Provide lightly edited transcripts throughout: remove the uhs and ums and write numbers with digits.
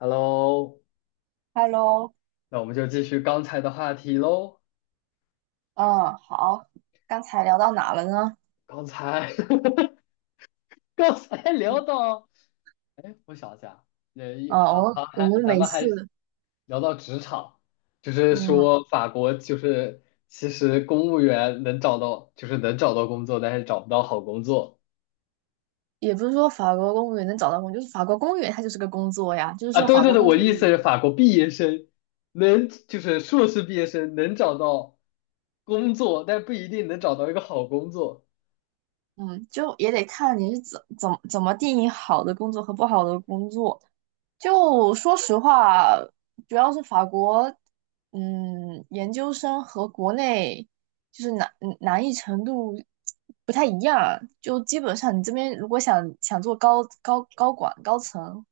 Hello，Hello。那我们就继续刚才的话题喽。嗯，好，刚才聊到哪了呢？刚才，刚才聊到，哎，我想一下，那一嗯，我好们好我还，们咱每们还次，聊到职场。就是嗯，说法国就是其实公务员能找到，就是能找到工作，但是找不到好工作也不是说法国公务员能找到工就是法国公务员它就是个工作呀，就是啊。说对法对国对，工我的作意思是员。法国毕业生能就是硕士毕业生能找到工作，但不一定能找到一个好工作。嗯，就也得看你是怎么定义好的工作和不好的工作。就说实话，主要是法国。嗯，研究生和国内就是难难易程度不太一样。就基本上你这边如果想做高管高层，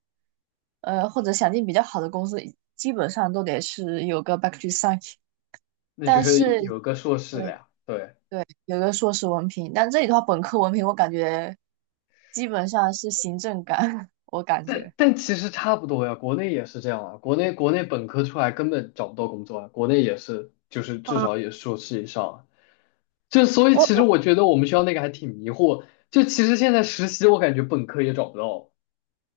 或者想进比较好的公司，基本上都得是有个 bac o 三。那就但是是有个硕士了对，呀。对，对，有个硕士文凭。但这里的话，本科文凭我感觉基本上是行政岗，我感但觉。但其实差不多呀，国内也是这样啊。国内本科出来根本找不到工作啊，国内也是，就是至嗯，少也是硕士以上啊。就所以我其实我我觉得我们学校那个还挺迷惑，就其实现在实习我感觉本科也找不到，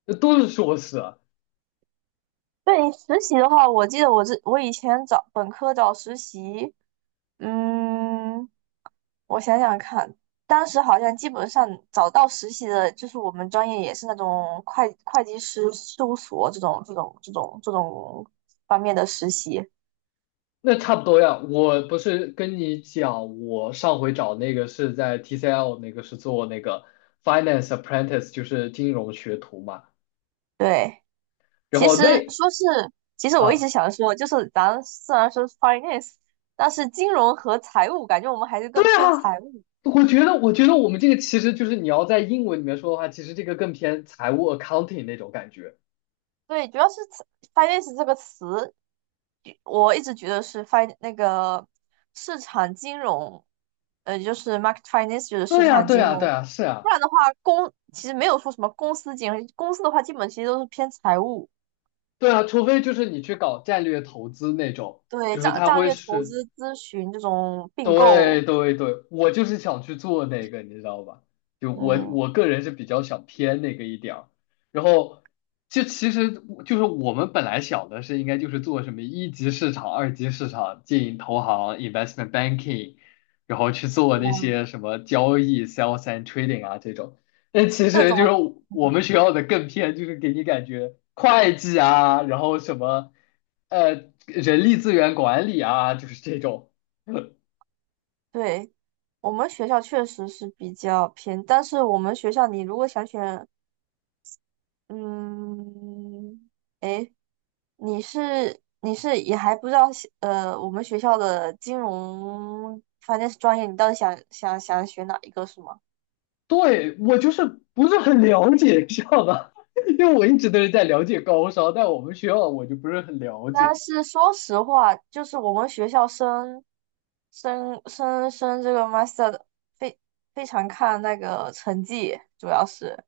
那都是硕士啊。对，实习的话，我记得我以前找本科找实习。嗯，我想想看，当时好像基本上找到实习的，就是我们专业也是那种会计师事务所这种方面的实习。那差不多呀。我不是跟你讲，我上回找那个是在 TCL， 那个是做那个 finance apprentice，就是金融学徒嘛。对，然其后实那说是，其实我一啊。直想说，就是咱虽然说是 finance，但是金融和财务，感觉我们还是更偏财务。我觉得，我觉得我们这个其实就是你要在英文里面说的话，其实这个更偏财务 accounting 那种感觉。对，主要是词 finance 这个词，我一直觉得是 fin 那个市场金融，就是 market finance 就是市对呀，场对金呀，对融。呀，是不啊。然的话，公其实没有说什么公司金融，公司的话基本其实都是偏财务。对啊，除非就是你去搞战略投资那种，对，就是战它战会略投是资咨询这种并对购。对对，我就是想去做那个，你知道吧？就我嗯，我个人是比较想偏那个一点儿，然后就其实就是我们本来想的是应该就是做什么一级市场、二级市场、经营投行、investment banking，然后去做那些什么交易、sales and trading 啊这种。但其这实就是种我们学校的更偏，就是给你感觉会计啊，然后什么人力资源管理啊，就是这种。对，我们学校确实是比较偏，但是我们学校你如果想选。嗯，你是也还不知道西，我们学校的金融反正是专业，你到底想学哪一个是吗？对，我就是不是很了解，知道吧？因为我一直都是在了解高烧，但我们学校我就不是很了但解是说实话，就是我们学校升这个 master 的非非常看那个成绩，主要是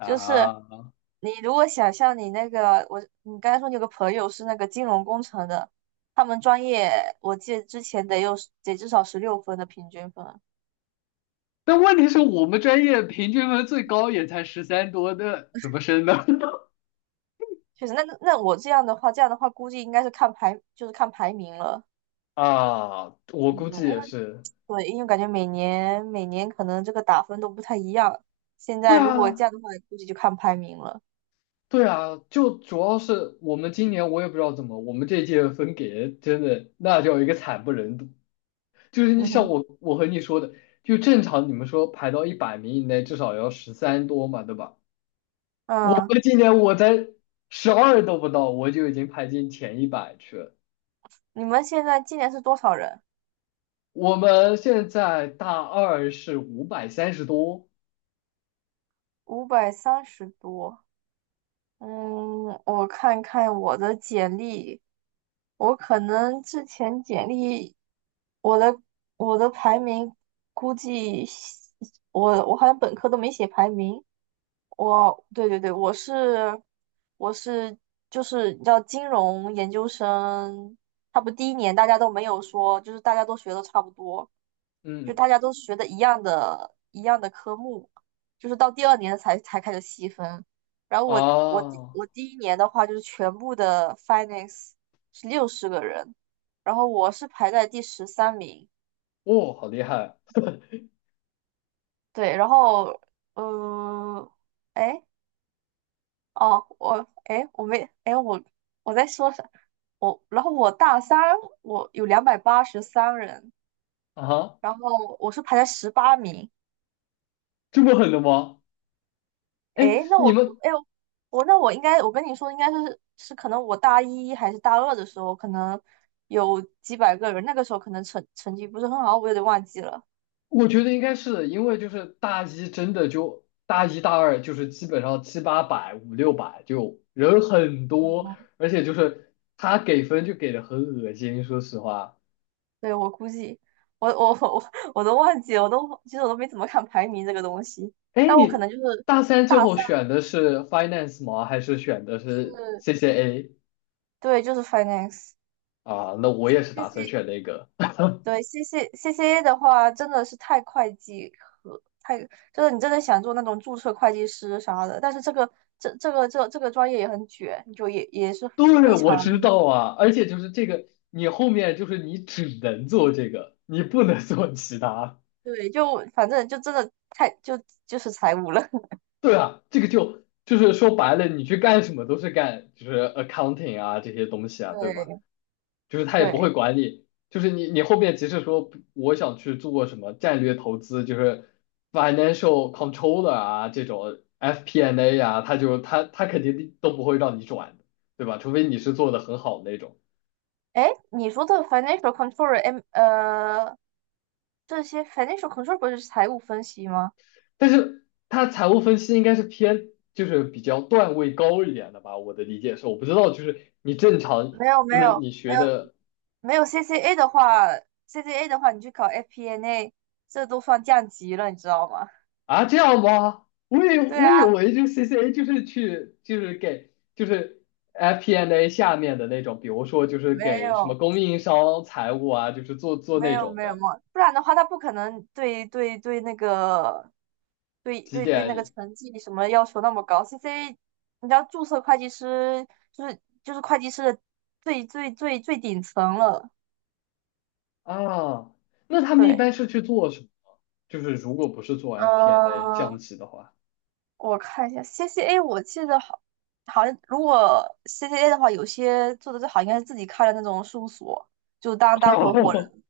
就是啊。你如果想像你那个我你刚才说你有个朋友是那个金融工程的，他们专业我记得之前得有得至少16分的平均分。但问题是我们专业平均分最高也才十三多的，那怎么升呢？确实，那我这样的话，这样的话估计应该是看排，就是看排名了。啊，我嗯，估计因也为是。对，因为感觉每年可能这个打分都不太一样。现在对如果这啊，样的话，估计就看排名了。对啊，就主要是我们今年我也不知道怎么，我们这届分给真的那叫一个惨不忍睹。就是你嗯像哼。我，我和你说的，就正常你们说排到100名以内，至少要十三多嘛，对吧？我嗯，们今年我才12都不到，我就已经排进前100去了。你们现在今年是多少人？我们现在大二是530多。530多。嗯，我看看我的简历，我可能之前简历，我的我的排名估计，我好像本科都没写排名。我对，对，对，我是就是你知道金融研究生，他不第一年大家都没有说，就是大家都学的差不多，就嗯。大家都学的一样的科目，就是到第二年才开始细分。然后啊。我哦，第一年的话就是全部的 finance 是60个人，然后我是排在第13名。好厉害。对，然后嗯。哎。哦，我哎，我没哎，我我在说啥？然后我大三，我有283人，啊哈，然后我是排在18名。这么狠的吗？哎，哎，那你我们，哎呦我那我应该我跟你说，应该是可能我大一还是大二的时候，可能有几百个人，那个时候可能成绩不是很好，我有点忘记了。我觉得应该是因为就是大一真的就大一大二就是基本上七八百五六百就人很多，而且就是他给分就给的很恶心，说实话。对，我估计我 我都忘记了，其实我都没怎么看排名这个东西，哎，但我可你能就是大三最大后三选的是 finance 吗？还是选的是是 CCA 对，就是 finance。啊？那我 C 也是打算 C 选那个。C C A 的话，真的是太会计和太就是你真的想做那种注册会计师啥的，但是这个这个这个专业也很卷，就也也是对，非我知常道啊，而且就是这个，你后面就是你只能做这个，你不能做其他。对，就反正就真的太就就是财务了。对啊，这个就是说白了，你去干什么都是干就是 accounting 啊这些东西啊，对吧？对，就是他也不会对，管你，就是你后面即使说我想去做什么战略投资，就是 financial controller 啊这种 FP&A 啊，他就他他肯定都不会让你转的，对吧？除非你是做的很好的那种，哎，你说的 financial control M 这些 financial control 不是财务分析吗？但是他财务分析应该是偏就是比较段位高一点的吧。我的理解是，我不知道就是你正常没有，就没是有，你没学有。的没有 CCA 的话，CCA 的话，你去考 FPNA，这都算降级了，你知道吗？啊。这样吗？我以对我啊，以为就 CCA 就是去就是给就是 FP&A N 下面的那种，比如说就是没给什么有，供应商财务啊，就是做没那有，种没有，没的有，不然的话，他不可能对对对那个，对几对对那个点成绩什么要求那么高。CCA，你知道注册会计师就是就是会计师的最顶层了。啊？那他们一对。般是去做什么？就是如果不是做 FP&A N 嗯。降级的话，我看一下 CCA，我记得好，好像如果 CCA 的话，有些做的最好应该是自己开的那种事务所，就当 当合伙哦，人。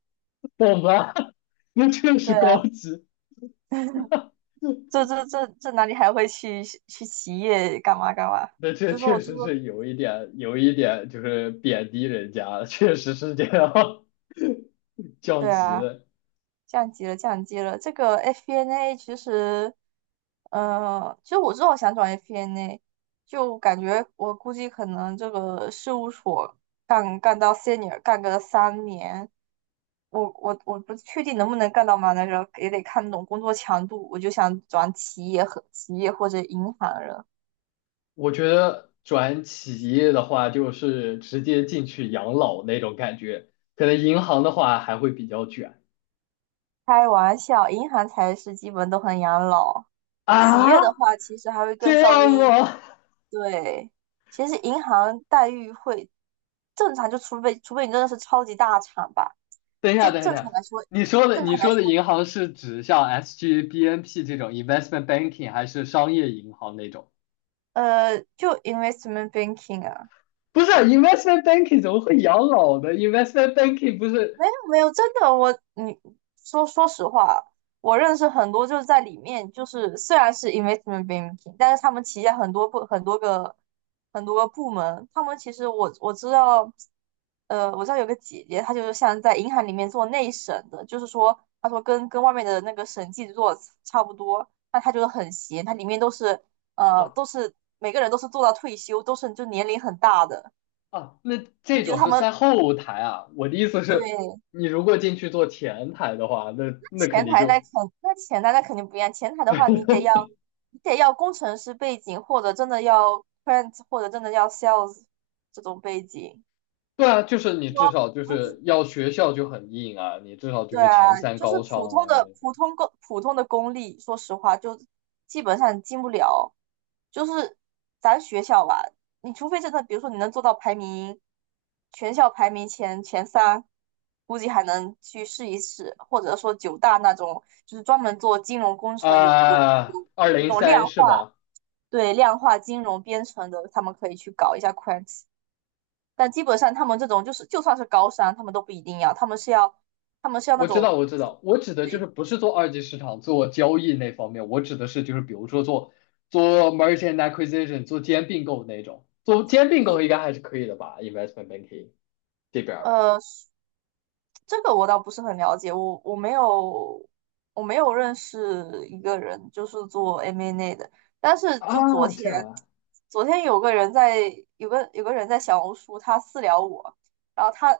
懂吧？那确实对啊，高级，这哪里还会去去企业干嘛干嘛？那这就说确我就实说。是有一点有一点就是贬低人家，确实是这样。 降对级。啊，降级了，降级了。这个 FP&A 其实，其实我之后想转 FP&A，就感觉我估计可能这个事务所干到 senior 干个3年，我不确定能不能干到嘛，但是也得看那种工作强度。我就想转企业和企业或者银行了。我觉得转企业的话，就是直接进去养老那种感觉，可能银行的话还会比较卷开玩笑，银行才是基本都很养老，企业的啊。话其实还会更这稍样微吗？对。其实银行待遇会正常，就除非你真的是超级大厂吧，等一下，正等一下，等一正常下，来说，你说的正你常来说的说，银行是指像 SG、BNP 这种 investment banking，还是商业银行那种？就 investment banking 啊。不是 investment banking 怎么会养老呢？investment banking 不是没有，没有，真的，我你说说实话，我认识很多就是在里面，就是虽然是 investment banking，但是他们旗下很多部很多个部门，他们其实我知道，我知道有个姐姐，她就是像在银行里面做内审的，就是说她说跟外面的那个审计做差不多，那她就是很闲，她里面都是啊。都是每个人都是做到退休，都是就年龄很大的，啊，那你这觉得种他是在们后台啊。我的意思是，对？你如果进去做前台的话，那那肯前定台那就。 肯那前台那肯定不一样，前台的话你得要 你得要工程师背景，或者真的要 print，或者真的要 sales 这种背景。对啊，就是你至说少就不是是要学校就很硬啊，你至少就对是前啊，三就是高普商啊通那的种普通公普通的公立，说实话就基本上进不了。就是咱学校吧，你除非真的，比如说你能做到排名全校排名前三，估计还能去试一试，或者说九大那种，就是专门做金融工程有有啊，有二那零种三量是化，吧？对量化金融编程的，他们可以去搞一下 Quant。但基本上他们这种就是就算是高商，他们都不一定要，他们是要那我知道，种我知道，我指的就对。是不是做二级市场、做交易那方面，我指的是就是比如说做 merchant acquisition、做兼并购那种，做兼并购诶，应该还是可以的吧？investment banking 这边儿呃，这个我倒不是很了解，我没有我没有认识一个人就是做 M&A 的，但是就昨啊。天这样啊，昨天有个人在小红书他私聊我，然后他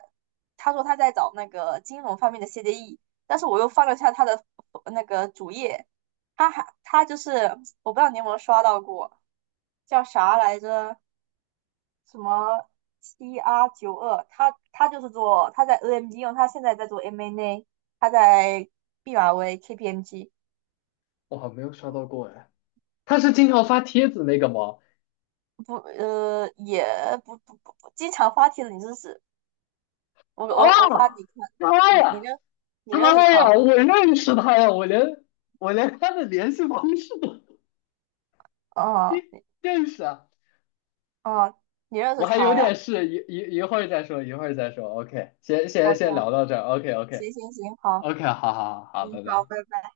他说他在找那个金融方面的 CDE，但是我又翻了一下他的那个主页，他就是我不知道你有没有刷到过，叫啥来着？什么 CR 92，他就是做他在 AMD 用，他现在在做 MNA，他在毕马威 KPMG 我好像没有刷到过哎，他是经常发帖子那个吗？不呃也不不不不经常发帖子，你认识我啊，我我发你看，妈你你呀！认你认识他他呀，吗？我认识他呀，我连他的联系方式都认哦，你认识啊。哦，你认我识还有他呀点事，一会儿再说，一会儿再说。OK，先先？OK 先啊，聊到这儿。OK， 行 OK， 行行，好。OK，好好好，好，嗯，拜好，拜。拜拜。